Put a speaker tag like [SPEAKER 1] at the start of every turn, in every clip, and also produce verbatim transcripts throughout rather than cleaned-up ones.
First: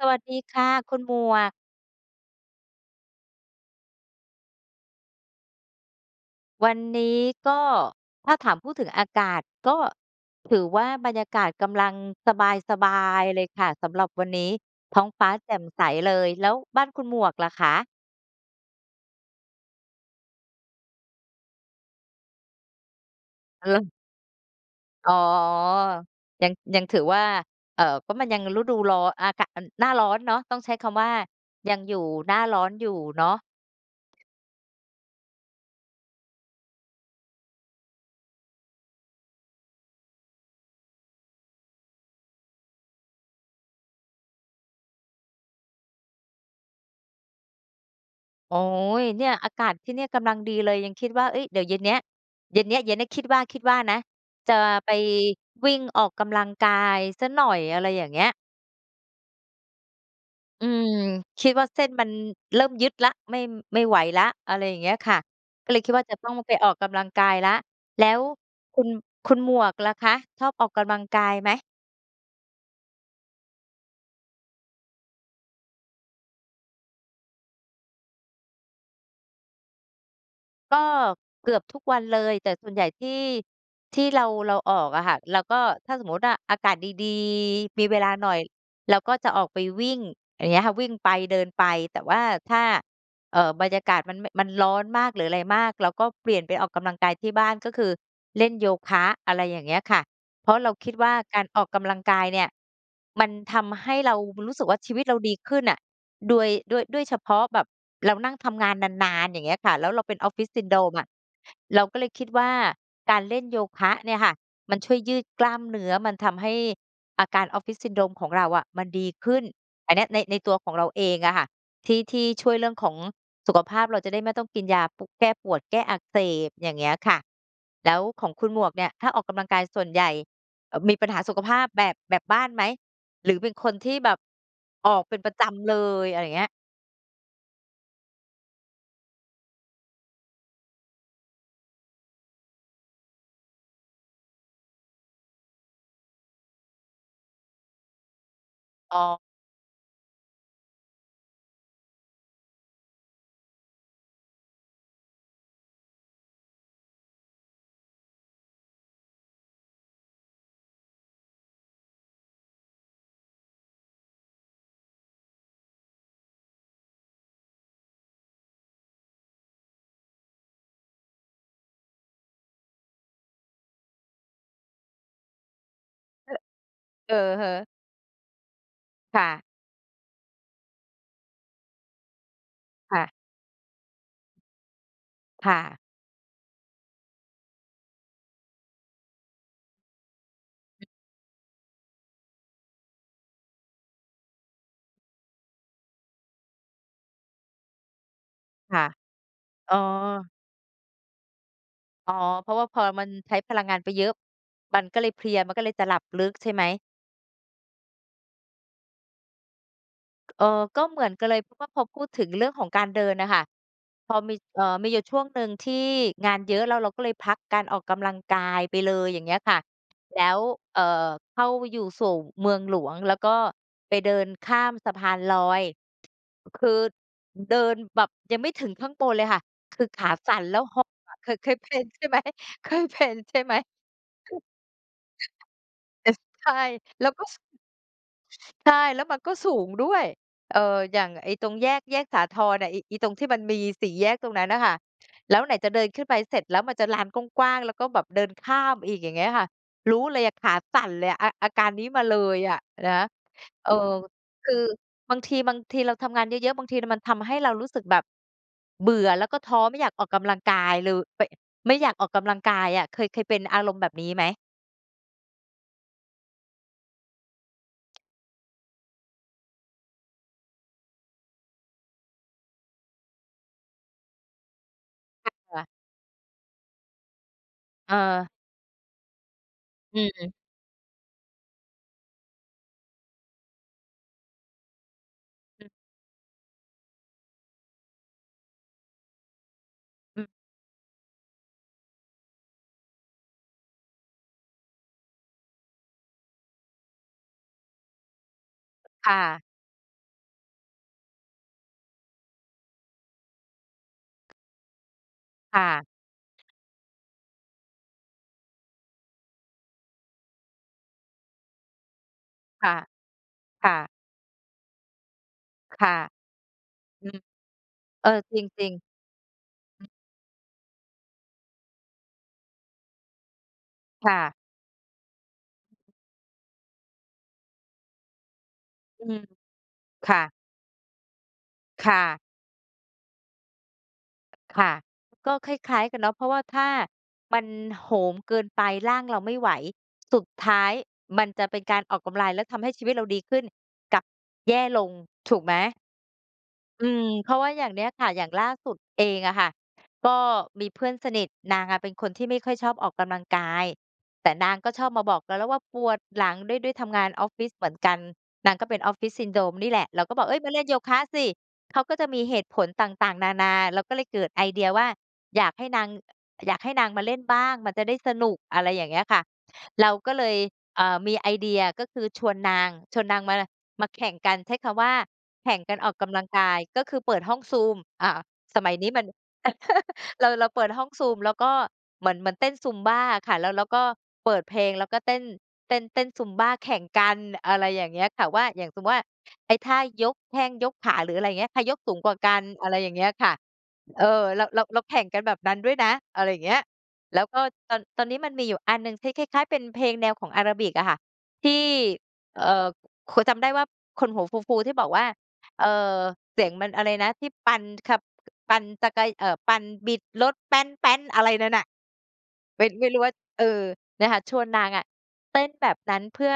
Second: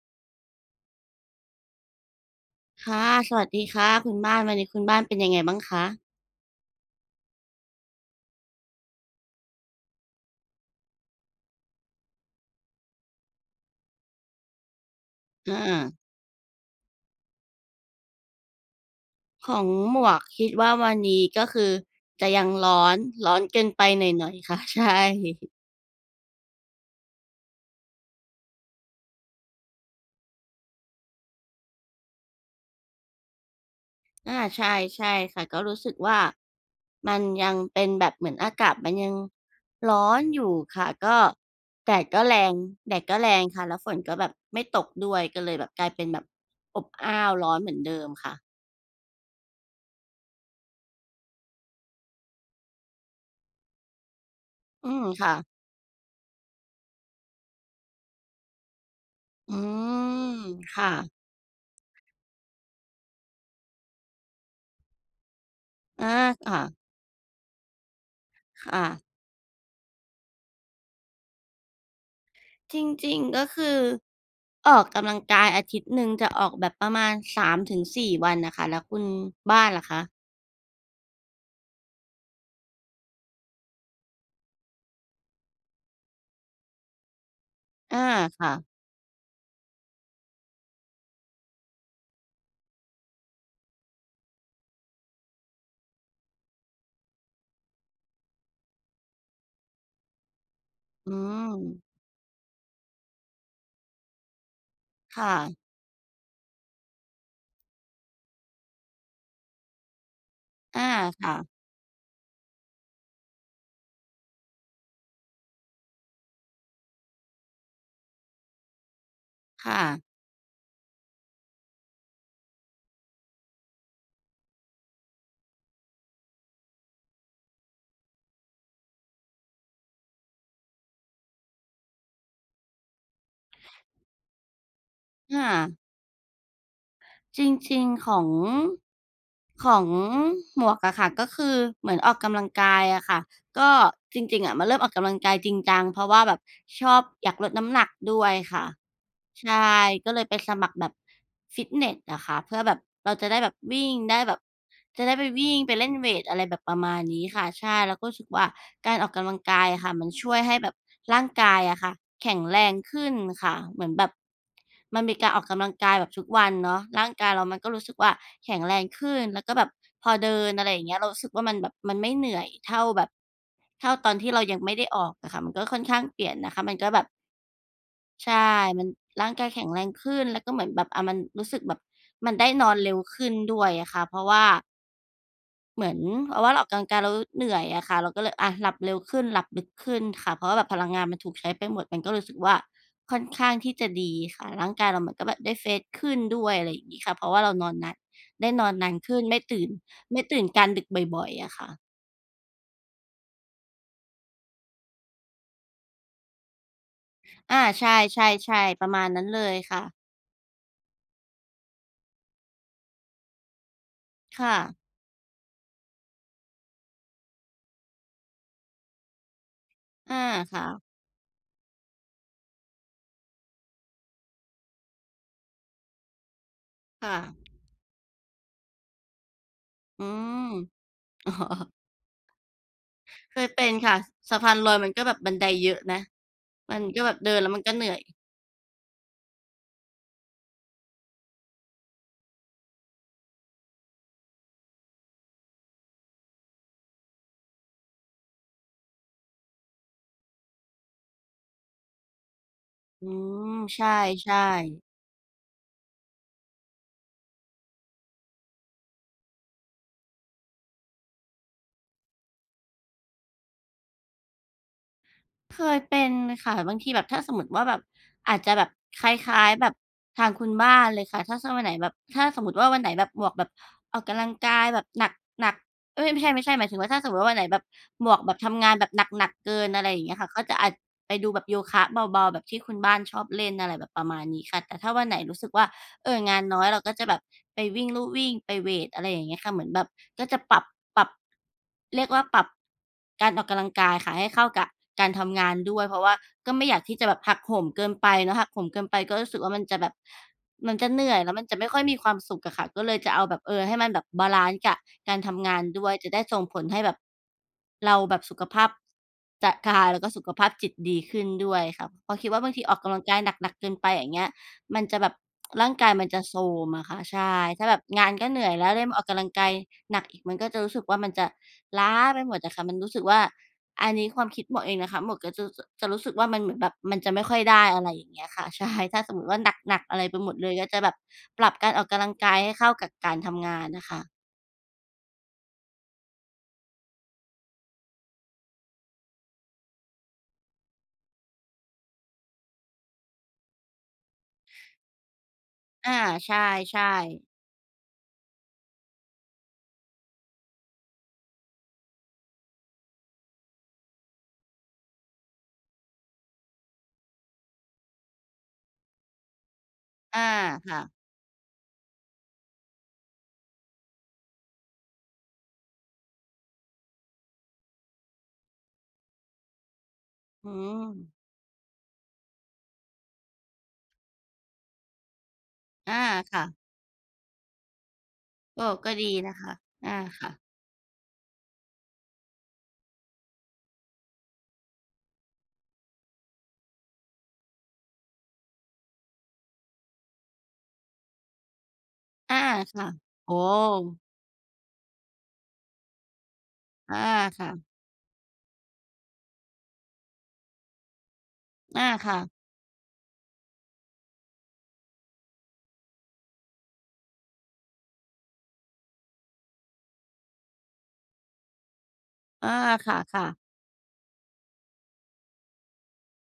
[SPEAKER 1] สวัสดีค่ะคุณหมวก
[SPEAKER 2] ค่ะ สวัสดีค่ะคุณบ้าน วันนี้คุณบ้านเป็นยังไงบ้างคะ?
[SPEAKER 1] วันนี้ก็ ถ้าถาม พูดถึงอากาศ ก็ถือว่าบรรยากาศกำลังสบาย ๆ เลยค่ะสำหรับวันนี้ ท้องฟ้าแจ
[SPEAKER 2] อ
[SPEAKER 1] ่มใส
[SPEAKER 2] า
[SPEAKER 1] เลย แล้วบ้านคุณหมวกล่ะคะ?
[SPEAKER 2] ของหมวกคิดว่าวันนี้ก็คือจะยังร้อน ร้อนเกิ
[SPEAKER 1] เอ
[SPEAKER 2] นไ
[SPEAKER 1] อ
[SPEAKER 2] ป
[SPEAKER 1] ล
[SPEAKER 2] หน่อย ๆ ค่ะ ใช่
[SPEAKER 1] อ๋อ ยัง ยังถือว่า เอ่อ ก็มันยังฤดูร้อน อากะมัน หน้าร้อนเนาะ ต้องใช้คำว่ายังอยู่หน้าร้อนอยู่เนาะ
[SPEAKER 2] อา ใช่ ใช่ค่ะ ก็รู้สึกว่ามันยังเป็นแบบเหมือนอากาศมันยังร้อนอยู่ค่ะ ก็แดดก็แรง แดดก็แรงค่ะ แล้วฝนก็แบบไม่ตกด้วย ก็เลยแบบกลายเป็นแบบอบอ้าว ร้อนเหมือนเดิมค่ะ
[SPEAKER 1] โอ๊ย เนี่ย อากาศที่เนี่ยกำลังดีเลย ยังคิดว่า เอ๊ย! เดี๋ยวเย็นเนี้ย เย็นเนี้ย เย็นเนี้ย คิดว่า คิดว่านะ จะ
[SPEAKER 2] อื
[SPEAKER 1] ไป
[SPEAKER 2] ม ค่ะ
[SPEAKER 1] วิ่งออกกำลังกายสักหน่อย อะไรอย่างเงี้ย
[SPEAKER 2] อืม
[SPEAKER 1] อื
[SPEAKER 2] ค่
[SPEAKER 1] ม
[SPEAKER 2] ะๆ
[SPEAKER 1] คิดว่าเส้นมันเริ่มยึดแล้ว ไม่ ไม่ไหวแล้ว อะไรอย่างเงี้ยค่ะ ก็เลยคิดว
[SPEAKER 2] อ
[SPEAKER 1] ่า
[SPEAKER 2] า
[SPEAKER 1] จะต้อง
[SPEAKER 2] ค
[SPEAKER 1] ไป
[SPEAKER 2] ่
[SPEAKER 1] ออ
[SPEAKER 2] ะ
[SPEAKER 1] กกำลังกายแล้ว แล้ว
[SPEAKER 2] ค
[SPEAKER 1] ค
[SPEAKER 2] ่
[SPEAKER 1] ุณ
[SPEAKER 2] ะ
[SPEAKER 1] คุณหมวกล่ะคะชอบออกกำลังกายไหม?
[SPEAKER 2] จริง ๆ ก็คือ ออกกำลังกายอาทิตย์หนึ่งจะออกแบบประมาณ สามถึงสี่ วันน่ะค่ะ แล้วคุณบ้านล่ะคะ?
[SPEAKER 1] ก็เกือบทุกวันเลย แต่ส่วนใหญ่ที่ ที่เรา เราออกอะค่ะ เราก็ถ้าสมมุติว่าอากาศดี ๆ มี
[SPEAKER 2] เ
[SPEAKER 1] เ
[SPEAKER 2] อ
[SPEAKER 1] ว
[SPEAKER 2] อ
[SPEAKER 1] ลาหน่อย
[SPEAKER 2] ค่ะ
[SPEAKER 1] เราก็จะออกไปวิ่ง อย่างเงี้ยค่ะ วิ่งไปเดินไป แต่ว่าถ้า เอ่อ บรรยากาศมัน มันร้อนมาก หรืออะไรมาก เราก็เปลี่ยนไปออกกำลังกายที่บ้าน ก็คือเล่นโยคะ อะไรอย่างเงี้ยค่ะ เพราะเราคิดว
[SPEAKER 2] อ
[SPEAKER 1] ่
[SPEAKER 2] ื
[SPEAKER 1] า การออกก
[SPEAKER 2] ม
[SPEAKER 1] ำลังกายเนี่ย มันทำให้เรารู้สึกว่า ชีวิตเรา
[SPEAKER 2] ค่
[SPEAKER 1] ดีข
[SPEAKER 2] ะ
[SPEAKER 1] ึ้นอะ โดย ด้วย ด้วยเฉพาะแบบเรานั่งทำงานนาน ๆ อย่างเงี้ยค่ะ แล้วเราเป็น Office
[SPEAKER 2] อา
[SPEAKER 1] Syndrome อะ
[SPEAKER 2] ค่ะ
[SPEAKER 1] เราก็เลยคิดว่า การเล่นโยคะเนี่ยค่ะ มันช่วยยืดกล้ามเนื้อ มันทำให้อาการ Office Syndrome ของเราอะ มันดีขึ้น
[SPEAKER 2] ค่
[SPEAKER 1] อันเน
[SPEAKER 2] ะ
[SPEAKER 1] ี้ยใน ในตัวของเราเองอะค่ะ ที่ ที่ช่วยเรื่องของสุขภาพ เราจะได้ไม่ต้องกินยา ปุ แก้ปวด แก้อักเสบ อย่างเงี้ยค่ะ แล้วของคุณหมวกเนี่ย ถ้าออกกำลังกายส่วนใหญ่ เอ่อ มีปัญหาสุขภาพแบบ แบบบ้านไหม หรือเป็นคนที่แบบออกเป็นปร
[SPEAKER 2] อ
[SPEAKER 1] ะจำ
[SPEAKER 2] า
[SPEAKER 1] เลย อะไรอย่างเงี้ย?
[SPEAKER 2] จริง ๆ ของ ของหมวกอะค่ะ ก็คือเหมือนออกกำลังกายอะค่ะ ก็จริง ๆ อะมันเริ่มออกกำลังกายจริงจัง เพราะว่าแบบชอบ อยากลดน้ำหนักด้วยค่ะ
[SPEAKER 1] อ๋อ
[SPEAKER 2] ใช่ ก็เลยไปสมัครแบบฟิตเนสอะค่ะ เพื่อแบบเราจะได้แบบวิ่งได้แบบ จะได้ไปวิ่งไปเล่นเวต อะไรแบบประมาณนี้ค่ะ ใช่ เราก็รู้สึกว่า การออกกำลังกายอะค่ะ มันช่วยให้แบบร่างกายอะค่ะ แข็งแรงขึ้นค่ะ เหมือนแบบมันมีการออกกำลังกายแบบทุกวันเนาะ ร่างกายเรามันก็รู้สึกว่า แข็งแรงขึ้นแล้วก็แบบพอเดิน อะไรอย่างเงี้ย เรารู้สึกว่า มันแบบ มันไม่เหนื่อยเท่าแบบเท่าตอนที่เรายังไม่ได้ออกอะค่ะ มันก็ค่อนข้างเปลี
[SPEAKER 1] อ
[SPEAKER 2] ่
[SPEAKER 1] ื
[SPEAKER 2] ยน
[SPEAKER 1] อ
[SPEAKER 2] นะคะ มันก็แบบ
[SPEAKER 1] อือฮึ
[SPEAKER 2] ใช่ มัน
[SPEAKER 1] ค่
[SPEAKER 2] ร่าง
[SPEAKER 1] ะ
[SPEAKER 2] กายแข็งแรงขึ้นก็เหมือนแบบ อ่า มันรู้สึกแบบมันได้นอนเร็
[SPEAKER 1] ค
[SPEAKER 2] ว
[SPEAKER 1] ่ะ
[SPEAKER 2] ขึ้นด้วยอะค่ะ เพราะว่า
[SPEAKER 1] ค่ะ
[SPEAKER 2] เหมือนว่า เราออกกำลังกายเราเหนื่อยอะค่ะ เราก็เลยอะ หลับเร็วขึ้นหลับลึกขึ้นค่ะ เพราะว่าแบบพลังงานมันถูกใช้ไปหมด มันก็รู้สึกว่า ค่อนข้างที่จะดีค่ะ ร่างกายเราก็แบบได้ เฟรช ขึ้นด้วย อะไรอย่างงี้ค่ะ เพราะว่าเรานอนนาน ได้นอน
[SPEAKER 1] ค่ะ
[SPEAKER 2] นานขึ้น ไม่ตื่น
[SPEAKER 1] อ๋อ
[SPEAKER 2] ไม่ตื่นการดึกบ่อย ๆ อะค่ะ
[SPEAKER 1] อ๋อ เพราะว่าพอมันใช้พลังงานไปเยอะ มันก็เลยเพลีย มันก็เลยจะหลับลึกใช่ไหม?
[SPEAKER 2] อา ใช่ ๆ ๆ ประมาณนั้นเลยค่ะ
[SPEAKER 1] เอ่อ ก็เหมือนกันเลย เพราะว่าพอพูดถึงเรื่องของการเดินอะค่ะ พอมี
[SPEAKER 2] ค่
[SPEAKER 1] เอ่อ
[SPEAKER 2] ะ
[SPEAKER 1] มีอยู่ช่วงหนึ่งที่งานเยอะแล้วเราก็เลยพักการออกกำลังกายไปเลย อย่างเงี้ยค่ะ
[SPEAKER 2] อ
[SPEAKER 1] แ
[SPEAKER 2] า
[SPEAKER 1] ล้ว
[SPEAKER 2] ค่
[SPEAKER 1] เอ่
[SPEAKER 2] ะ
[SPEAKER 1] อ เข้าอยู่ สู่เมืองหลวง แล้วก็ไปเดินข้ามสะพานลอย คือ
[SPEAKER 2] ค่ะ
[SPEAKER 1] เดินแบบยังไม่ถึงข้างบนเลยค่ะ คือข
[SPEAKER 2] อื
[SPEAKER 1] าสั่น แล้วหอบอะ เค
[SPEAKER 2] ม
[SPEAKER 1] ย เคยเป็นใช่ไหม เคยเป็นใช
[SPEAKER 2] เค
[SPEAKER 1] ่
[SPEAKER 2] ย
[SPEAKER 1] ไหม?
[SPEAKER 2] เป็นค่ะ ส สะพานลอยมันก็แบบบันไดเยอะนะ
[SPEAKER 1] เออ ใช่
[SPEAKER 2] มันก็
[SPEAKER 1] แล้
[SPEAKER 2] แบ
[SPEAKER 1] ว
[SPEAKER 2] บ
[SPEAKER 1] ก็
[SPEAKER 2] เดิ
[SPEAKER 1] ส
[SPEAKER 2] นแล้วมันก็เหนื่อย
[SPEAKER 1] ใช่ แล้วมันก็สูงด้วย เอ่อ อย่างไอ้ตรงแยก แยกสาทรอะ ไอ้ ไอ้ตรงที่มันมีสีแยกตรงนั้นน่ะค่ะ แล้วไหนจะเดินขึ้นไปเสร็จแล้วมันจะลานกว้าง ๆ แล้วก็แบบเดินข้ามอีก อย่างเงี้ยอะค่ะ รู้เลยอะขาสั่นเลยอะ อา อาการนี้มาเลยอะนะ
[SPEAKER 2] อืม
[SPEAKER 1] เออ
[SPEAKER 2] ใช่
[SPEAKER 1] คือ
[SPEAKER 2] ๆ
[SPEAKER 1] บางที บางทีเราทำงานเยอะ ๆ บางทีน่ะมันทำให้เรารู้สึกแบบเบื่อ แล้วก็ท้อไม่อยากออกกำลังกายเลย ไป ไม่อยากออกกำลังกายอะ เคย เคยเป็นอารมณ์แบบนี้ไหม?
[SPEAKER 2] เคยเป็นค่ะ บางทีแบบ ถ้าสมมุติว่าแบบ อาจจะแบบคล้าย ๆ แบบทางคุณบ้านเลยค่ะ ถ้า ถ้าวันไหนแบบ ถ้าสมมุติว่า วันไหนแบบหมวกแบบออกกำลังกายแบบหนัก
[SPEAKER 1] [unintelligible]
[SPEAKER 2] ๆ เอ๊ย! ไม่ใช่ ไม่ใช่ หมายถึงว่า ถ้าสมมุติว่า วันไหนแบบ
[SPEAKER 1] เ
[SPEAKER 2] หมวกแ
[SPEAKER 1] ออ
[SPEAKER 2] บบทำงานแบบหนัก ๆ เกิน อะไร
[SPEAKER 1] อ
[SPEAKER 2] อ
[SPEAKER 1] ื
[SPEAKER 2] ย่างเงี้ยค่ะ
[SPEAKER 1] ม
[SPEAKER 2] ก็จะอาจไปดูแบบโยคะเบา ๆ แบบที่คุณบ้านชอบเล่น อะไรแบบประมาณนี้ค่ะ แต่ถ้าวันไหนรู้สึกว
[SPEAKER 1] อ
[SPEAKER 2] ่า
[SPEAKER 1] ืม
[SPEAKER 2] เอ่อ งานน้อย เราก็จะแบบไปวิ่งลู่วิ่ง ไปเวต อะไรอย่างเงี้ยค่ะ เหมือนแบบ
[SPEAKER 1] อ
[SPEAKER 2] ก
[SPEAKER 1] ือ
[SPEAKER 2] ็จะปรับ ปรับ เรียกว่า ปรับการออกกำลังกายค่ะให้เข้ากับการทำงานด้วย เพราะว่าก็ไม่อยากที่จะแบบหักโหมเกินไปเนาะ หักโหมเกินไป
[SPEAKER 1] ค
[SPEAKER 2] ก
[SPEAKER 1] ่
[SPEAKER 2] ็รู้สึก
[SPEAKER 1] ะ
[SPEAKER 2] ว่า มันจะแบบ มันจะเหนื่อย แล้วมันจะไม่ค่อยมีความสุขอะค่ะ ก็เลยจะเอาแบบ เออ ให้มันแบบบาลันซ์กับการทำง
[SPEAKER 1] ค
[SPEAKER 2] า
[SPEAKER 1] ่
[SPEAKER 2] น
[SPEAKER 1] ะ
[SPEAKER 2] ด้วย จะได้ส่งผลให้แบบเราแบบสุขภาพจะ กาย แล้วก็สุขภาพจิตดีขึ้นด้วยค่ะ เพราะคิดว่า บางท
[SPEAKER 1] ค
[SPEAKER 2] ี
[SPEAKER 1] ่
[SPEAKER 2] ออ
[SPEAKER 1] ะ
[SPEAKER 2] กกำลังกายหนัก ๆ เ
[SPEAKER 1] ค
[SPEAKER 2] กิ
[SPEAKER 1] ่
[SPEAKER 2] น
[SPEAKER 1] ะ
[SPEAKER 2] ไป อย่างเงี้ย มันจะแบบ ร่าง
[SPEAKER 1] ค
[SPEAKER 2] กา
[SPEAKER 1] ่
[SPEAKER 2] ย
[SPEAKER 1] ะ
[SPEAKER 2] มันจะโทรมอะค่ะ
[SPEAKER 1] อื
[SPEAKER 2] ใช
[SPEAKER 1] ม
[SPEAKER 2] ่ ถ้าแบบง
[SPEAKER 1] เอ
[SPEAKER 2] า
[SPEAKER 1] อ
[SPEAKER 2] นก็เ
[SPEAKER 1] จ
[SPEAKER 2] หนื่อยแล
[SPEAKER 1] ร
[SPEAKER 2] ้
[SPEAKER 1] ิ
[SPEAKER 2] ว
[SPEAKER 1] ง
[SPEAKER 2] แล้วมาอ
[SPEAKER 1] ๆ
[SPEAKER 2] อกกำลังกาย
[SPEAKER 1] อืม
[SPEAKER 2] หนักอีก มันก็จะรู้สึกว่า มันจะล้าไปหมดอะค่ะ มันรู้สึกว่า อันนี้
[SPEAKER 1] ค่
[SPEAKER 2] ความ
[SPEAKER 1] ะ
[SPEAKER 2] คิดหมวกเองนะคะ หมวกก็จะ จ จะรู้สึกว่า มันเหมือนแบบมันจะไม่ค่อยได้ อะไรอย่างเงี้ยค่ะ ใช่ ถ้า
[SPEAKER 1] อื
[SPEAKER 2] สม
[SPEAKER 1] ม
[SPEAKER 2] มุติว่า หนัก ๆ อะไร
[SPEAKER 1] ค
[SPEAKER 2] ไป
[SPEAKER 1] ่
[SPEAKER 2] หม
[SPEAKER 1] ะ
[SPEAKER 2] ดเลย ก็จะแบบปรับการออ
[SPEAKER 1] ค
[SPEAKER 2] กก
[SPEAKER 1] ่
[SPEAKER 2] ำลัง
[SPEAKER 1] ะ
[SPEAKER 2] กายให้เข้ากับการทำงานอะค่ะ
[SPEAKER 1] ค่ะ ก็คล้าย ๆ กันเนาะ เพราะว่า ถ้ามันโหมเกินไปร่างเราไม่ไหว สุดท้ายมันจะเป็นการออกกำลาย แล้วทำให้ชีวิตเราดีขึ้น กลับแย่ลง ถูกไหม?
[SPEAKER 2] อา ใช
[SPEAKER 1] อ
[SPEAKER 2] ่
[SPEAKER 1] ืม
[SPEAKER 2] ๆ
[SPEAKER 1] เพราะว่าอย่างเนี้ยค่ะ อย่างล่าสุดเองอะค่ะ ก็มีเพื่อนสนิท นางอะเป็นคนที่ไม่ค่อยชอบออกกำลังกาย แต่นางก็ชอบมาบอกเราแล้วว่า "ปวดหลัง" ด้วย ด้วยทำงานออฟฟิศเหมือนกัน นางก็เป็น office syndrome นี่แหละ เราก็
[SPEAKER 2] อ
[SPEAKER 1] บ
[SPEAKER 2] า
[SPEAKER 1] อก "เฮ้ย! มาเล่น
[SPEAKER 2] ค
[SPEAKER 1] โย
[SPEAKER 2] ่ะ
[SPEAKER 1] คะสิ" เขาก็จะมีเหตุผลต่าง ๆ นานา เราก็เลยเกิดไอเดียว่า อยากให้นาง อยากให้นางมาเล่นบ้าง มันจะได้สนุก อะไรอย่างเงี้ยค่ะ เราก็เลย
[SPEAKER 2] อื
[SPEAKER 1] เอ่อ ม
[SPEAKER 2] ม
[SPEAKER 1] ีไอเดีย ก็คือชวนนาง ชวนนางมาไร มาแข่งกัน ใช้คำว่าแข่งกันอ
[SPEAKER 2] อ
[SPEAKER 1] อก
[SPEAKER 2] า
[SPEAKER 1] กำลัง
[SPEAKER 2] ค่
[SPEAKER 1] ก
[SPEAKER 2] ะ
[SPEAKER 1] าย ก็คือเปิดห้อง Zoom อ่า ส
[SPEAKER 2] โอ้!
[SPEAKER 1] มัยน
[SPEAKER 2] ก
[SPEAKER 1] ี้
[SPEAKER 2] ็
[SPEAKER 1] ม
[SPEAKER 2] ด
[SPEAKER 1] ั
[SPEAKER 2] ี
[SPEAKER 1] น
[SPEAKER 2] นะคะ อา
[SPEAKER 1] เ
[SPEAKER 2] ค
[SPEAKER 1] รา
[SPEAKER 2] ่ะ
[SPEAKER 1] เราเปิดห้อง Zoom แล้วก็ เหมือน เหมือนเต้น Zumba อะค่ะ แล้ว แล้วก็เปิดเพลง แล้วก็เต้น เต้น เต้น Zumba แข่งกัน อะไรอย่างเงี้ยค่ะว่า อย่างสมซุม ว่า ไอ้ท่ายกแข้ง ยกขา หรืออะไรอย่างเงี้ย ใครยกสูงกว่าก
[SPEAKER 2] อ
[SPEAKER 1] ั
[SPEAKER 2] า
[SPEAKER 1] น อะไร
[SPEAKER 2] ค่
[SPEAKER 1] อ
[SPEAKER 2] ะ
[SPEAKER 1] ย่างเงี้ยค
[SPEAKER 2] โอ
[SPEAKER 1] ่
[SPEAKER 2] ้
[SPEAKER 1] ะ เออ เรา เรา เราแข่งกันแบบนั้นด้วยนะ อะไรเงี้ย
[SPEAKER 2] อา
[SPEAKER 1] แล้วก็
[SPEAKER 2] ค่ะ
[SPEAKER 1] ตอน ตอนนี้มันมีอยู่อันหนึ่งที่คล้าย ๆ เป็นเพลงแนวของอะราบิก อะค่ะ ที่
[SPEAKER 2] อา ค่ะ
[SPEAKER 1] เอ่อ ขัวจำได้ว่า คนหัวฟู ๆ ที่บอกว่า เอ่อ เสียงมันอะไรนะ ที่ปั่น ท ขับ ปั่นจักไก เอ่อ ปั่น บิดรถ อะไรนั่นน่ะ
[SPEAKER 2] อา
[SPEAKER 1] เป็น ไม
[SPEAKER 2] ค
[SPEAKER 1] ่รู้ว่า
[SPEAKER 2] ่ะ ๆ
[SPEAKER 1] เออ เนี่ยค่ะ ชวนนางอะ เต้นแบบนั้นเพื่อ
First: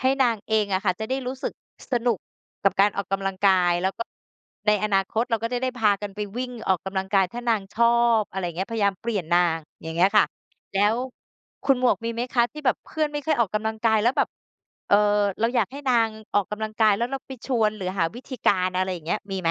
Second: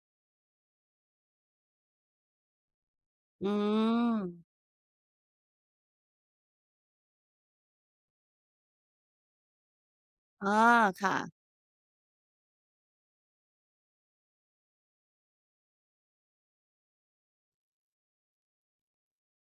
[SPEAKER 1] ให้นางเองอะค่ะ จะได้รู้สึกสนุกกับการออกกำลัง
[SPEAKER 2] อื
[SPEAKER 1] กาย แล้วก็
[SPEAKER 2] ม
[SPEAKER 1] ในอนาคตเราก็จะได้พากันไปวิ่งออกกำลังกาย ถ้านางชอบ อะไรเงี้ย พยายามเปลี่ยนนาง อย่างเงี้ยค่ะ
[SPEAKER 2] อ๋อ
[SPEAKER 1] แด๊ว
[SPEAKER 2] ค่ะ
[SPEAKER 1] คุณหมวกมีไหมคะที่แบบเพื่อนไม่ค่อยออกกำลังกาย แล้วแบบ เอ่อ เราอยากให้นางออกกำลังกาย แล้วเราไปชวนหรือหาวิธีการ อะไรเงี้ย มีไหม?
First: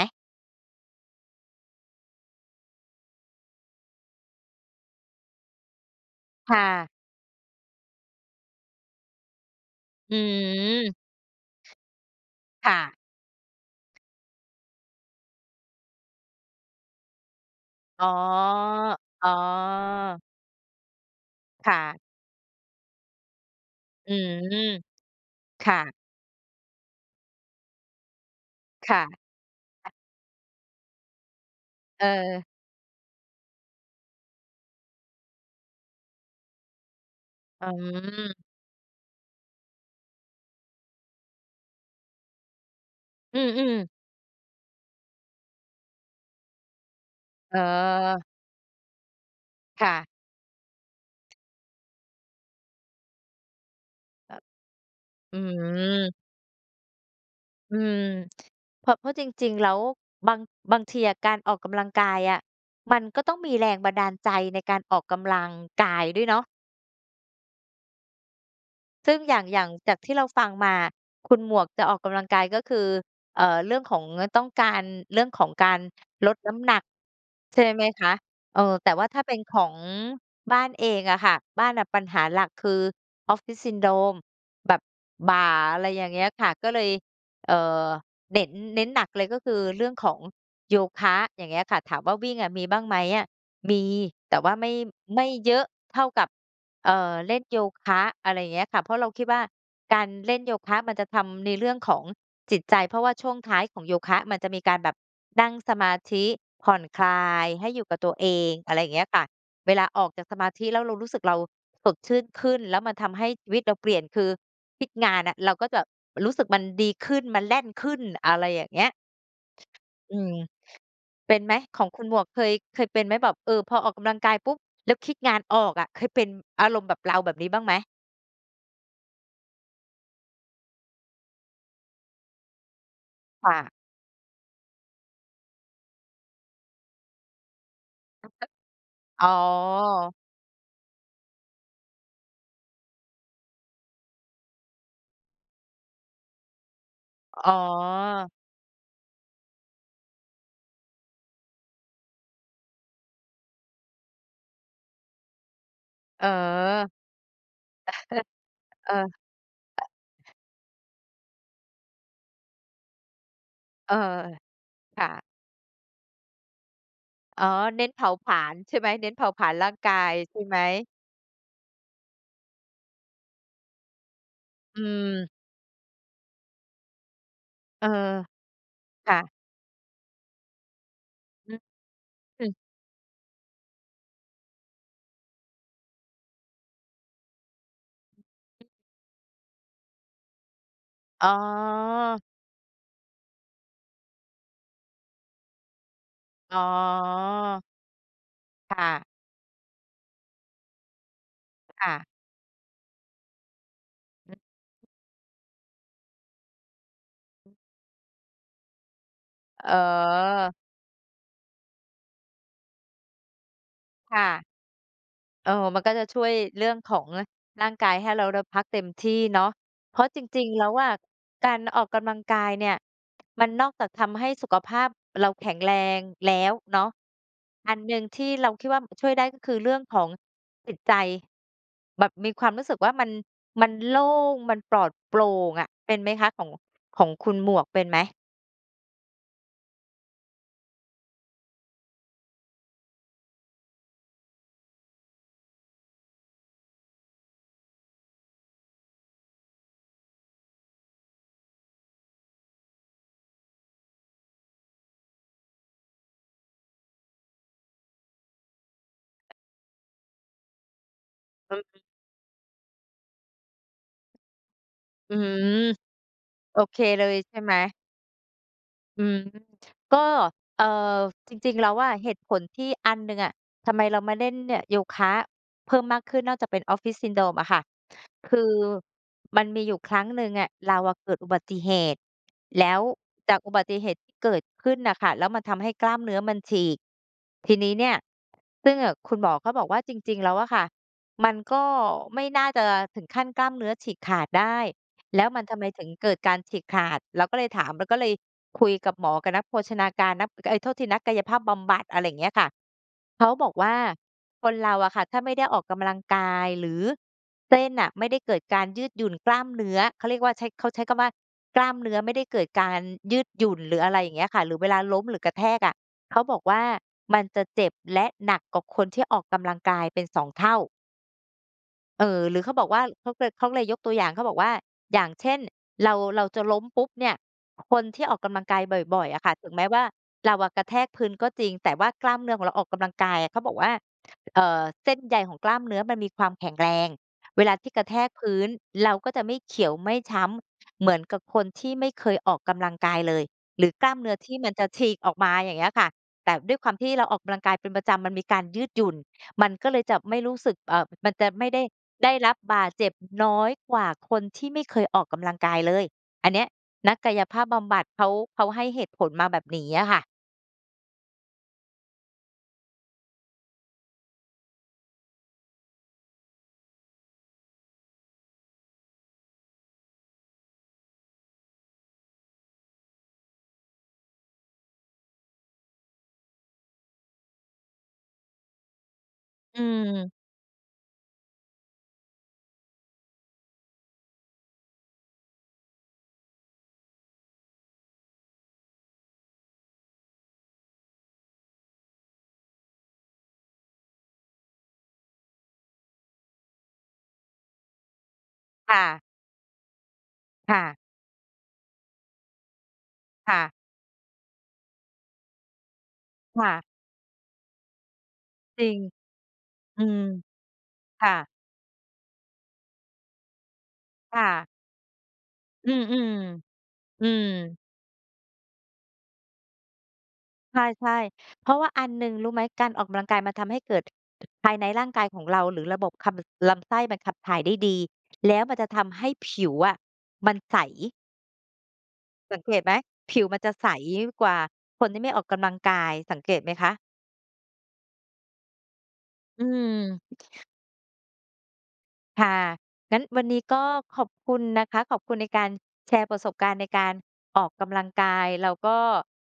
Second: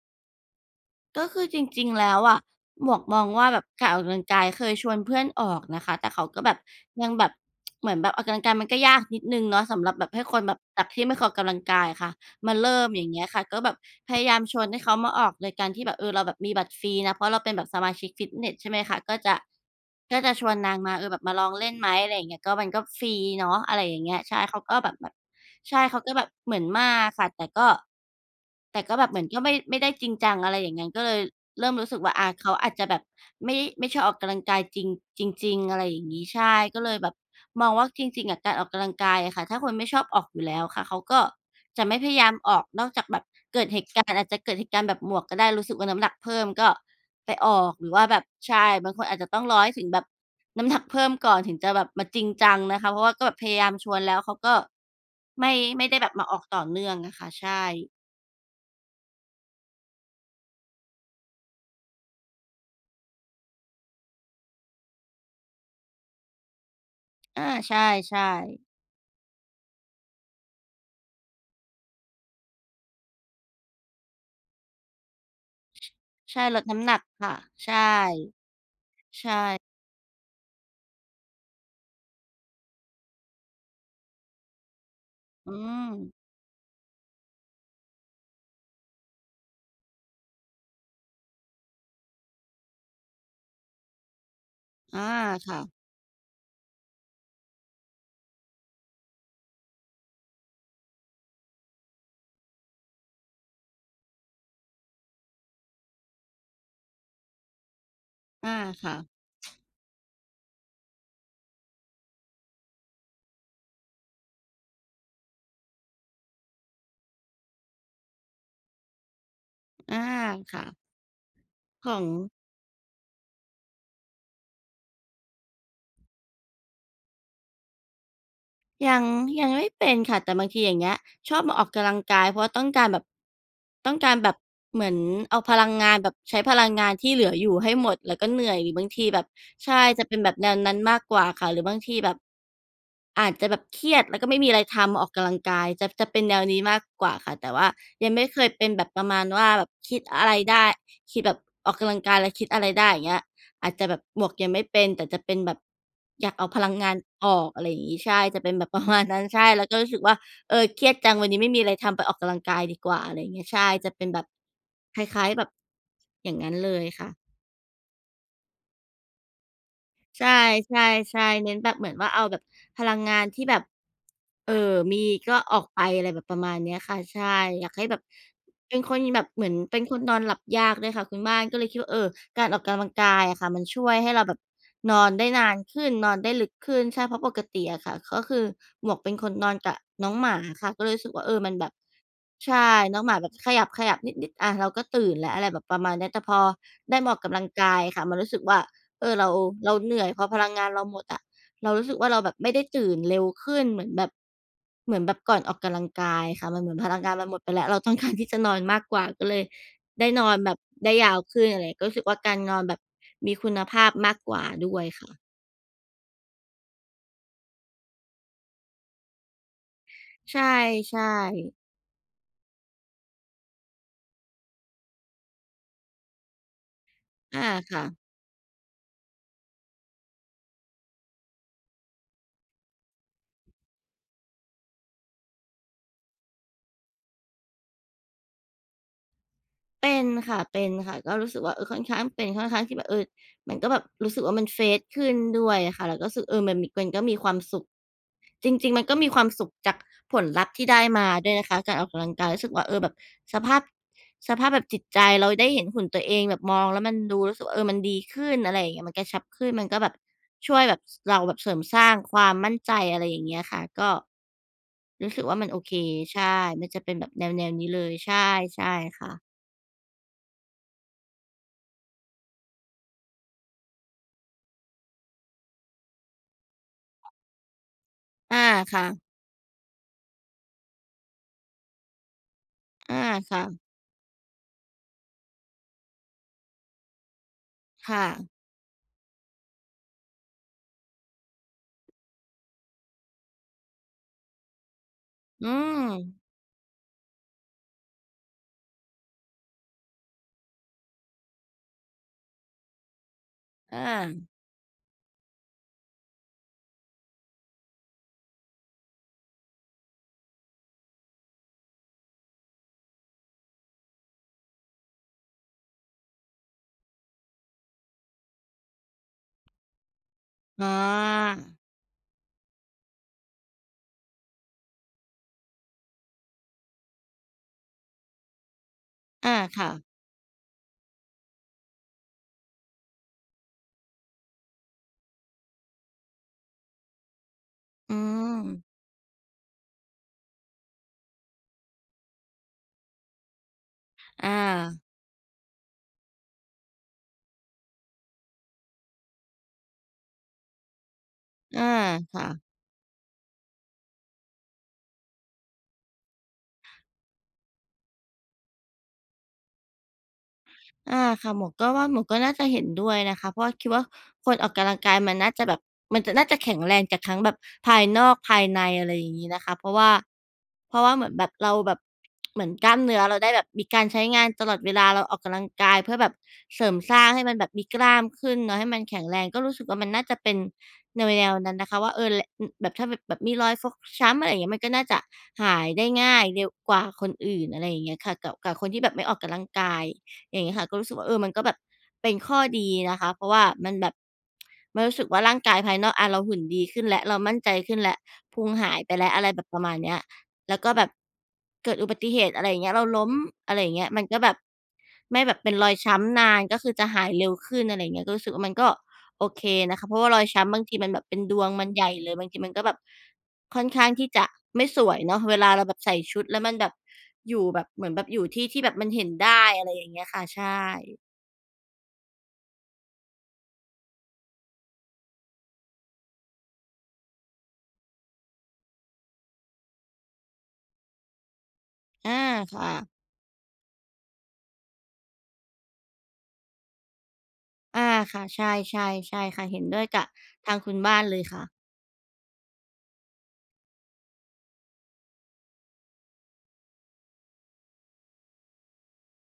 [SPEAKER 2] ก็คือจริง ๆ แล้วอะ หมวกมองว่า แบบการออกกำลังกาย เคยชวนเพื่อนออกนะคะ แต่เขาก็แ
[SPEAKER 1] ค
[SPEAKER 2] บ
[SPEAKER 1] ่
[SPEAKER 2] บ
[SPEAKER 1] ะ
[SPEAKER 2] ยังแบบ เหมือนแบบออกกำลังกายมันก็ยากนิดหนึ่งเนาะ สำหรับแบบ
[SPEAKER 1] อื
[SPEAKER 2] ให้คนแบบ
[SPEAKER 1] ม
[SPEAKER 2] จากที่ไม่เคยออกกำลังกายอะค่ะมา
[SPEAKER 1] ค
[SPEAKER 2] เร
[SPEAKER 1] ่ะ
[SPEAKER 2] ิ่ม อย่างเงี้ยค่ะ ก็แบบพยายามชวนให้เขามาออกโดยการที่แบบ เออ เราแบบมีบัตรฟรีนะ เพราะเราเป็นแบบสมาช
[SPEAKER 1] อ๋
[SPEAKER 2] ิ
[SPEAKER 1] อ
[SPEAKER 2] กฟิตเนส ใช่ไหมคะ ก็
[SPEAKER 1] อ๋
[SPEAKER 2] จะ ก็
[SPEAKER 1] อ
[SPEAKER 2] จะชวนนางมา เออ แบบมาลองเล
[SPEAKER 1] ค
[SPEAKER 2] ่
[SPEAKER 1] ่
[SPEAKER 2] นไหม
[SPEAKER 1] ะ
[SPEAKER 2] อะไรอย่างเงี้ย ก็มันก็ฟรีเนาะ อะไรอย่างเ
[SPEAKER 1] อ
[SPEAKER 2] ง
[SPEAKER 1] ื
[SPEAKER 2] ี้ย ใช่ เขา
[SPEAKER 1] ม
[SPEAKER 2] ก็แบบ แบบ
[SPEAKER 1] ค
[SPEAKER 2] ใ
[SPEAKER 1] ่
[SPEAKER 2] ช่
[SPEAKER 1] ะ
[SPEAKER 2] เขาก็แบบเหมือนมาค่ะ แต่ก็ แต่ก
[SPEAKER 1] ค
[SPEAKER 2] ็
[SPEAKER 1] ่
[SPEAKER 2] แบบเหมือนก็ไม่ ไม่ได้
[SPEAKER 1] ะ
[SPEAKER 2] จริงจัง อะไรอย่างงั้น ก็เลยเริ่มรู้สึก
[SPEAKER 1] เ
[SPEAKER 2] ว่า อา
[SPEAKER 1] ออ
[SPEAKER 2] เขาอาจจะแบบไม่ ไม่ชอบออกกำลังกายจริง จริง ๆ อะไรอย่างงี้ ใช่ ก็เลยแบบ
[SPEAKER 1] อ
[SPEAKER 2] ม
[SPEAKER 1] ื
[SPEAKER 2] องว่า จริง ๆ อ
[SPEAKER 1] ม
[SPEAKER 2] ะ การออกกำลังกายอะค่ะ ถ้าคนไม่ชอบออกอยู่แล้วค่ะ เขาก็จะไม่พยายามออกนอกจากแบบ
[SPEAKER 1] อื
[SPEAKER 2] เกิด
[SPEAKER 1] ม
[SPEAKER 2] เหต
[SPEAKER 1] ๆ
[SPEAKER 2] ุการณ์ อาจจะเกิดเหตุการณ์แบบหมวกก็ได้ รู้สึกว่า น้ำาหนักเพิ่มก็ไปอ
[SPEAKER 1] เ
[SPEAKER 2] อก หรือว่าแบ
[SPEAKER 1] ออ
[SPEAKER 2] บ ใช่ บางคนอาจจะต้องรอให้ถ
[SPEAKER 1] ค
[SPEAKER 2] ึง
[SPEAKER 1] ่
[SPEAKER 2] แบ
[SPEAKER 1] ะ
[SPEAKER 2] บ น้ำหนัก เพิ่มก่อนถึงจะแบบมาจริงจังนะคะ เพราะว่าก็แบบพยายามชวนแล้ว เข
[SPEAKER 1] อ
[SPEAKER 2] าก็
[SPEAKER 1] อื
[SPEAKER 2] ไม่ ไม่ได้แบ
[SPEAKER 1] ม
[SPEAKER 2] บมาออกต่อเนื่องอะค่ะ ใช่
[SPEAKER 1] อืม เพราะ เพราะจริง ๆ แล้ว บาง บางทีอะการออกกำลังกายอะ มันก็ต้องมีแรงบันดาลใจในการออกกำลังกายด้วยเนาะ
[SPEAKER 2] อา ใช่ ๆ
[SPEAKER 1] ซึ่งอย่าง อย่างจากที่เราฟังมาคุณหมวกจะออกกำลังกายก็คือ เอ่อ เรื่องของ อ ต้องการ เรื่องของการล
[SPEAKER 2] ใ
[SPEAKER 1] ด
[SPEAKER 2] ช่
[SPEAKER 1] น้
[SPEAKER 2] ลด
[SPEAKER 1] ำหน
[SPEAKER 2] น้
[SPEAKER 1] ัก
[SPEAKER 2] ำหนักค่ะ
[SPEAKER 1] ใช่
[SPEAKER 2] ใช่
[SPEAKER 1] ไหมคะ? เออ แต่ว่าถ้า
[SPEAKER 2] ใช
[SPEAKER 1] เป็นข
[SPEAKER 2] ่
[SPEAKER 1] องบ้านเองอะค่ะ บ้านน่ะปัญหาหลักคือ Office Syndrome แบบบ่า
[SPEAKER 2] อื
[SPEAKER 1] อะไรอย่าง
[SPEAKER 2] ม
[SPEAKER 1] เงี้ยค่ะ ก็เลย เอ่อ เน้น เน้นหนักเลย ก็คือเรื่องของโยคะ อย่างเงี้ยค่ะ ถามว่าวิ่งอะมีบ้างไหมอะ มีแต่ว่าไม่ข
[SPEAKER 2] อา
[SPEAKER 1] ไม่เ
[SPEAKER 2] ค
[SPEAKER 1] ย
[SPEAKER 2] ่
[SPEAKER 1] อะ
[SPEAKER 2] ะ
[SPEAKER 1] เท่ากับ เอ่อ เล่นโยคะ อะไรอย่างเงี้ยค่ะ เพราะเราคิดว่าการเล่นโยคะมันจะทำในเรื่องของจิตใจ เพราะว่าช่วงท้ายของโยคะมันจะมีการแบบนั่งสมาธิผ่อนคลายให้อยู่กับตัวเอ
[SPEAKER 2] อา
[SPEAKER 1] ง อะไร
[SPEAKER 2] ค่ะ
[SPEAKER 1] เงี้ยค่ะ เวลาออกจากสมาธิ แล้วเรารู้สึก เราสดชื่นขึ้น แล้วมันทำให้ชีวิตเราเปลี่ยน คือคิดงานอะ เราก็จะรู้สึกมันดีขึ้นมันแล่นขึ้น อะไรอย่างเงี้ย
[SPEAKER 2] อา
[SPEAKER 1] อืม
[SPEAKER 2] ค่ะ
[SPEAKER 1] เป็นไหม ของคุณหมวก
[SPEAKER 2] ของ
[SPEAKER 1] เคย เคยเป็นไหมแบบ เออ พอออกกำลังกายปุ๊บ แล้วคิดงานออกอะ เคยเป็นอารมณ์แบบเราแบบนี้บ้างไหม?
[SPEAKER 2] ยัง ยังไม่เป็นค่ะ แต่บางทีอย่างเงี้ย ชอบมาออกกำลังกาย เพราะว่าต้องการแบบ
[SPEAKER 1] ค่ะ
[SPEAKER 2] ต้องการแบบ เหมือนเอาพลังงานแบบใช้พลังงานที่เหลืออยู่ให้หมดแล้วก็เหนื่อย หรือบางทีแบ
[SPEAKER 1] อ๋
[SPEAKER 2] บ ใช่ จะเป
[SPEAKER 1] อ
[SPEAKER 2] ็นแบบแนวนั้นมากกว่าค่ะ หรือบางทีแบบ อาจจะแบบเครียดแล้วก็ไม่มีอะไรทำ ออกกำลังกาย จะ จะเป็นแนวนี้มากกว่าค่ะ
[SPEAKER 1] อ
[SPEAKER 2] แต
[SPEAKER 1] ๋
[SPEAKER 2] ่
[SPEAKER 1] อ
[SPEAKER 2] ว่ายังไม่เคยเป็นแบบประมาณว่าแบบคิดอะไรได้ คิดแบบ ออกกำลังกายและคิดอะไรได้ อย่างเงี้ย อาจจะแบบ หมวกยังไม่เป็น แต่จะเป็นแบบ
[SPEAKER 1] เอ
[SPEAKER 2] อ
[SPEAKER 1] อ
[SPEAKER 2] ยากเอาพลังงานออก อะไรอย่างงี้ ใช่ จะเป็นแบบประ
[SPEAKER 1] เออ
[SPEAKER 2] มาณนั้น ใช่ แล้วก็รู้สึกว่า เออ เครียดจังวันนี้ไม่มีอะไรทำ ไปออกกำลังกายดีกว่า อะไรอย่างเงี้ย ใช่ จะ
[SPEAKER 1] เออ
[SPEAKER 2] เป็นแบบค
[SPEAKER 1] ค่
[SPEAKER 2] ล
[SPEAKER 1] ะ
[SPEAKER 2] ้าย ๆ แบบ อย่างงั้นเลยค่ะ
[SPEAKER 1] อ๋อ เน้นเผาผลาญใช่ไหม เน้นเผาผลาญร่างกาย
[SPEAKER 2] ใช
[SPEAKER 1] ใช่
[SPEAKER 2] ่
[SPEAKER 1] ไหม?
[SPEAKER 2] ๆ ๆ เน้นแบบ เหมือนว่าเอาแบบพลังงานที่แบบ เออ
[SPEAKER 1] อ
[SPEAKER 2] มี
[SPEAKER 1] ืม
[SPEAKER 2] ก็ออกไป อะไรแบบประมาณนี้ค่ะ ใช่ อยากใ
[SPEAKER 1] เ
[SPEAKER 2] ห้
[SPEAKER 1] ออ
[SPEAKER 2] แบบ เป็นคน
[SPEAKER 1] ค่
[SPEAKER 2] แบบ
[SPEAKER 1] ะ
[SPEAKER 2] เหมือนเป็นคนนอนหลับยากด้วยค่ะคุณบ้าน
[SPEAKER 1] อื
[SPEAKER 2] ก็
[SPEAKER 1] อ
[SPEAKER 2] เลยคิดว่า เออ ก
[SPEAKER 1] อื
[SPEAKER 2] ารอ
[SPEAKER 1] ม
[SPEAKER 2] อกกำลังกายอะค่ะมันช่วยให้เราแบบนอนได้นานขึ้น นอนได้ลึกขึ้น ใช่ เพราะปกติอะค่ะก็คือหมวกเป็นคนนอนกับน้องหมาค่ะ ก็เลยรู้สึกว่า
[SPEAKER 1] อ๋
[SPEAKER 2] เออ มันแบบ
[SPEAKER 1] อ
[SPEAKER 2] ใช่ น้องหมาแบบขยับ ๆ นิด ๆ อา เราก็ตื่นแล้ว อะไรแบบประมาณนี้ แต่พอ
[SPEAKER 1] อ๋
[SPEAKER 2] ได้มาออกกำลัง
[SPEAKER 1] อ
[SPEAKER 2] กายค่ะมันรู้สึกว่า
[SPEAKER 1] ค่ะ
[SPEAKER 2] เออ เรา เราเหนื่อย พอพลังงานเราหมดอะเราร
[SPEAKER 1] ค
[SPEAKER 2] ู้
[SPEAKER 1] ่
[SPEAKER 2] สึก
[SPEAKER 1] ะ
[SPEAKER 2] ว่าเราแบบไม่ได้ตื่นเร็วขึ้น เหมือนแบบ เหมือนแบบก่อนออกกำลังกายค่ะมันเหมือนพลังกายมาหมดไปแล้ว เรา ต้องการ ที่จะนอนมากกว่า ก็เลย
[SPEAKER 1] อ๋
[SPEAKER 2] ได้นอนแ
[SPEAKER 1] อ
[SPEAKER 2] บบได้ยาวขึ้น อะไรงี้ ก็รู้สึกว่าการนอนแบบมีคุณภาพมา
[SPEAKER 1] ค
[SPEAKER 2] ก
[SPEAKER 1] ่ะ
[SPEAKER 2] กว่าด้วยค่ะ
[SPEAKER 1] เออ มันก็จะช่วยเรื่องของร่างกายให้เรา ด พักเต็มที่เนาะ เพราะจ
[SPEAKER 2] ใช
[SPEAKER 1] ริง ๆ แล้วอะ
[SPEAKER 2] ่
[SPEAKER 1] ก
[SPEAKER 2] ๆ
[SPEAKER 1] ารออกกำลังกายเนี่ยมันนอกจากทำให้สุขภาพเราแข็งแรงแล้วเนาะ
[SPEAKER 2] อา
[SPEAKER 1] อ
[SPEAKER 2] ค
[SPEAKER 1] ัน
[SPEAKER 2] ่
[SPEAKER 1] หนึ
[SPEAKER 2] ะ
[SPEAKER 1] ่งที่เราคิดว่า ม ช่วยได้ก็คือเรื่องของจิตใจ แบบมีความรู้สึกว่ามัน มันโล่ง มันปลอดโปร่งอะ เป็นไหมคะ ของ ของคุณหมวกเป็นไหม?
[SPEAKER 2] เป็นค่ะ ๆ ก็รู้สึกว่า เออ ค่อนข้างเป็น ค่อนข้างที่แบบ เออ มันก็แบบรู้สึกว่ามัน เฟรช ขึ้นด้วยอะค่ะ แล้วก็สึก เออ มันมี มันก็มีความสุข จริง ๆ มันก็มีความสุขจากผลลัพธ์ที่ได้มาด้วยนะคะ การออกกำลังกาย รู้สึกว่า เออ แบบสภาพ สภาพแบบจิตใจ เราได้เห็นหุ่นตัวเอง แบบมองแล้วมันดู รู้สึกว่า เออ มันดีขึ้น อะไรอย่างเงี้ย มันกระชับขึ้น มันก็แบบช่วยแบบเราแบบเสร
[SPEAKER 1] อ
[SPEAKER 2] ิมส
[SPEAKER 1] ืม
[SPEAKER 2] ร้างความมั่นใจ อะไรอย่างเงี้ยค่ะ ก็รู
[SPEAKER 1] อื
[SPEAKER 2] ้
[SPEAKER 1] ้อ
[SPEAKER 2] สึก
[SPEAKER 1] ฮื
[SPEAKER 2] ว
[SPEAKER 1] อ
[SPEAKER 2] ่ามันโอเค ใช่
[SPEAKER 1] โอ
[SPEAKER 2] มัน
[SPEAKER 1] เค
[SPEAKER 2] จะเป็น
[SPEAKER 1] เล
[SPEAKER 2] แบบ
[SPEAKER 1] ย
[SPEAKER 2] แ
[SPEAKER 1] ใช่
[SPEAKER 2] น
[SPEAKER 1] ไห
[SPEAKER 2] ว
[SPEAKER 1] ม?
[SPEAKER 2] ๆ นี้เลย ใช่ ใช่
[SPEAKER 1] อ
[SPEAKER 2] ค
[SPEAKER 1] ื
[SPEAKER 2] ่
[SPEAKER 1] ม
[SPEAKER 2] ะ
[SPEAKER 1] ก็ เอ่อ จริง ๆ แล้วอะ เหตุผลที่อันหนึ่งอะทำไมเรามาเล่นเนี่ยโยคะเพิ่มมากขึ้น นอกจากจะเป็น Office Syndrome อะค่ะ ค
[SPEAKER 2] อา
[SPEAKER 1] ือ
[SPEAKER 2] ค่ะ
[SPEAKER 1] มันมีอยู่ครั้งหนึ่งอะ เราอะเกิดอุบัติเหตุ แล้ว
[SPEAKER 2] อา
[SPEAKER 1] จ
[SPEAKER 2] ค
[SPEAKER 1] า
[SPEAKER 2] ่
[SPEAKER 1] กอุบ
[SPEAKER 2] ะ
[SPEAKER 1] ัติเหตุที่เกิดขึ้นอะค่ะ แล้วมันทำให้กล้ามเนื้อมันฉีก ที่นี้เนี
[SPEAKER 2] ค
[SPEAKER 1] ่ย
[SPEAKER 2] ่ะ
[SPEAKER 1] ซึ่ง อ คุณหมอเขาบอกว่า จริง ๆ แล้วอะค่ะมันก็ไม่น่าจะถึงขั้นกล้ามเนื้อฉีกขาดได้ แล้วมัน
[SPEAKER 2] อื
[SPEAKER 1] ทำไมถึงเกิด
[SPEAKER 2] ม
[SPEAKER 1] การฉีกขาด เราก็เลยถาม เราก็เลยคุยกับหมอ กับนักโภชนาการ นัก เอ๊ย โทษที นักกายภาพบำบัด อะไรอย่างเงี้ยค่ะ เขาบอกว่
[SPEAKER 2] อ
[SPEAKER 1] า
[SPEAKER 2] า
[SPEAKER 1] คนเราอะค่ะถ้าไม่ได้ออกกำลังกาย หรือเส้นน่ะไม่ได้เกิดการยืดหยุ่นกล้ามเนื้อ เขาเรียกว่าใช้ เขาใช้คำว่า "กล้ามเนื้อไม่ได้เกิดการยืดหยุ่น" หรืออะไรอย่างเงี้ยค่ะ หรือเวลาล้ม หรือกระแทกอะ เขาบอกว่ามันจะเจ็บ และหนักกว่าคนที่ออกกำลังกายเป็น สอง เท่า
[SPEAKER 2] อ๋อ
[SPEAKER 1] เออ หรือเขาบอกว่า เขาเคย เขาก็เลยยกตัวอย่าง เขาบอกว่า อย่างเช่น เรา เราจะล้มปุ๊บเนี่ย คนที่ออกกำลังกายบ่อย ๆ อะค
[SPEAKER 2] อ
[SPEAKER 1] ่ะ
[SPEAKER 2] า
[SPEAKER 1] ถึง
[SPEAKER 2] ค
[SPEAKER 1] แม
[SPEAKER 2] ่
[SPEAKER 1] ้ว
[SPEAKER 2] ะ
[SPEAKER 1] ่าเราอะกระแทกพื้นก็จริง แต่ว่ากล้ามเนื้อของเราออกกำลังกายอะ เขาบอกว่า เอ่อ เส้นใยของกล้ามเนื้อมันมีความแข็งแรงเวลาที่กระ
[SPEAKER 2] อ
[SPEAKER 1] แ
[SPEAKER 2] ื
[SPEAKER 1] ทกพื้น
[SPEAKER 2] ม
[SPEAKER 1] เราก็จะไม่เขียวไม่ช้ำเหมือนกับคนที่ไม่เคยออกกำลังกายเลย หรือกล้ามเนื้อ
[SPEAKER 2] อ
[SPEAKER 1] ที่มันจะฉ
[SPEAKER 2] า
[SPEAKER 1] ีกออกมา อย่างเงี้ยค่ะ แต่ด้วยความที่เราออกกำลังกายเป็นประจำมันมีการยืดหยุ่น มันก็เลยจะไม่รู้สึก เอ่อ มันจะไม่
[SPEAKER 2] เ
[SPEAKER 1] ไ
[SPEAKER 2] อ
[SPEAKER 1] ด้
[SPEAKER 2] อ
[SPEAKER 1] ได้
[SPEAKER 2] ค่
[SPEAKER 1] รับ
[SPEAKER 2] ะ
[SPEAKER 1] บาดเจ็บน้อยกว่าคนที่ไม่เคยออกกำลังกายเลย อันเนี้ยนักกายภาพบำบัดเขา เขาให้เหตุผลมาแบบนี้อะค่ะ
[SPEAKER 2] อา ค่ะ หมวกก็ว่าหมวกก็น่าจะเห็นด้วยนะคะ เพราะว่า คิดว่าคนออกกำลังกายมันน่าจะแบบ มันจะ น่าจะแข็งแรงจากทั้งแบบภายนอกภายใน อะไรอย่างงี้นะคะ เพราะว่า เพราะว่าเหมือนแบบเราแบบ เหมือนกล้ามเนื้อเราได้แบบมีการใช้งานตลอดเวลา เราออกกำลังกายเพื่อแบบเสริมสร้างให้มันแบบมีกล้ามขึ้นเนาะ ให้มันแข็งแรง ก็รู้
[SPEAKER 1] อ
[SPEAKER 2] สึกว่ามันน่า
[SPEAKER 1] ืม
[SPEAKER 2] จะเป็นแนว ๆ นั้นนะคะว่า เออ แร อ แบบ ถ้าแบบมีรอยฟกช้ำ อะไรอย่างเงี้ย มันก็น่าจะหายได้ง่ายเร็วกว่าคนอื่น อะไรอย่างเงี้ยค่ะ กับ กับคนที่แบบไม่ออกกำลังกาย อย่างเงี้ยค่ะ ก็รู้สึกว่า เออ มันก็แบบเป็นข้อดีนะคะ เพราะว่ามันแบบ มันรู้สึกว่าร่างกายภายนอก อา เราหุ่นดีขึ้นแล้ว เรามั่นใจขึ้นแล้ว พุงห
[SPEAKER 1] ค
[SPEAKER 2] า
[SPEAKER 1] ่
[SPEAKER 2] ยไป
[SPEAKER 1] ะ
[SPEAKER 2] แล้ว อะไรแบบประมาณเนี้ย แ
[SPEAKER 1] ค
[SPEAKER 2] ล้
[SPEAKER 1] ่
[SPEAKER 2] วก็
[SPEAKER 1] ะ
[SPEAKER 2] แบบเกิดอุบัติเหตุอะไรอย่างเงี้ย เราล้ม
[SPEAKER 1] ค่ะ
[SPEAKER 2] อะไรอย่างเงี้ย มันก็แบบไม่แบบเป็นรอยช้ำนา
[SPEAKER 1] ค
[SPEAKER 2] น
[SPEAKER 1] ่
[SPEAKER 2] ก็
[SPEAKER 1] ะ
[SPEAKER 2] คือจะหายเร็วขึ้น อะไรอย่างเงี้ย ก็รู้สึกว่ามัน
[SPEAKER 1] จ
[SPEAKER 2] ก
[SPEAKER 1] ร
[SPEAKER 2] ็
[SPEAKER 1] ิง
[SPEAKER 2] โอเคน
[SPEAKER 1] อ
[SPEAKER 2] ะ
[SPEAKER 1] ื
[SPEAKER 2] คะ เพราะ
[SPEAKER 1] ม
[SPEAKER 2] ว่ารอยช้ำบางทีมันแบ
[SPEAKER 1] ค
[SPEAKER 2] บ
[SPEAKER 1] ่
[SPEAKER 2] เป็น
[SPEAKER 1] ะ
[SPEAKER 2] ดวงมันใหญ่เลย บางทีมันก็แบบค่อนข้างที่
[SPEAKER 1] ค
[SPEAKER 2] จ
[SPEAKER 1] ่
[SPEAKER 2] ะ
[SPEAKER 1] ะ
[SPEAKER 2] ไม่สวยเนาะ เวลาเรา
[SPEAKER 1] อื
[SPEAKER 2] แบบ
[SPEAKER 1] ม
[SPEAKER 2] ใส่ชุด แล้วมันแบบ
[SPEAKER 1] ๆ อืม
[SPEAKER 2] อยู่แบบ เหมือนแบบอยู่ที่ที่แบบมันเห็นได้ อะไรอย่างเงี้ยค่ะ ใช
[SPEAKER 1] ใ
[SPEAKER 2] ่
[SPEAKER 1] ช่ ๆ เพราะว่าอันหนึ่งรู้ไหม การออกกำลังกายมันทำให้เกิด ภายในร่างกายของเรา หรือระบบขับ บ ลำไส้มันขับถ่ายได้ดี แล้วมันจะทำให้ผิวอะมันใส
[SPEAKER 2] อา
[SPEAKER 1] สังเก
[SPEAKER 2] ค
[SPEAKER 1] ต
[SPEAKER 2] ่
[SPEAKER 1] ไหม
[SPEAKER 2] ะ
[SPEAKER 1] ผิวมันจะใสกว่าคนที่ไม่ออกกำลังกาย สังเกตไหมคะ?
[SPEAKER 2] อา ค่ะ ใช่ ๆ ใช่ค
[SPEAKER 1] อื
[SPEAKER 2] ่ะ เห็น
[SPEAKER 1] ม
[SPEAKER 2] ด้วยกับทางคุณบ้านเลยค่ะ
[SPEAKER 1] ค่ะ งั้นวันนี้ก็ขอบคุณนะคะ ขอบคุณในการแชร์ประสบการณ์ในการออกกำลังกาย เราก็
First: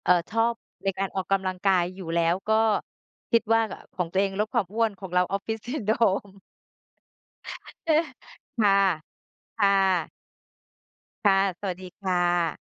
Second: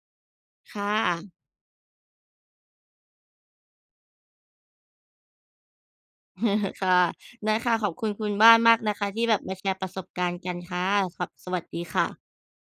[SPEAKER 1] เอ่อ ชอบ
[SPEAKER 2] ค่
[SPEAKER 1] ในการออก
[SPEAKER 2] ะ
[SPEAKER 1] กำลังกายอยู่แล้ว ก็คิดว่า ก ของตัวเองลดความอ้วน ของเรา Office Syndrome
[SPEAKER 2] ค่ะ ได้ค่ะ ขอบคุณคุณบ้าน
[SPEAKER 1] ค่
[SPEAKER 2] ม
[SPEAKER 1] ะ
[SPEAKER 2] ากนะคะ ที่แบบมา
[SPEAKER 1] ค
[SPEAKER 2] แช
[SPEAKER 1] ่
[SPEAKER 2] ร์ประสบ
[SPEAKER 1] ะ
[SPEAKER 2] การณ์กันค่ะ ส
[SPEAKER 1] ค่ะ
[SPEAKER 2] สวั
[SPEAKER 1] ส
[SPEAKER 2] ส
[SPEAKER 1] วั
[SPEAKER 2] ด
[SPEAKER 1] ส
[SPEAKER 2] ี
[SPEAKER 1] ดี
[SPEAKER 2] ค
[SPEAKER 1] ค
[SPEAKER 2] ่
[SPEAKER 1] ่
[SPEAKER 2] ะ
[SPEAKER 1] ะ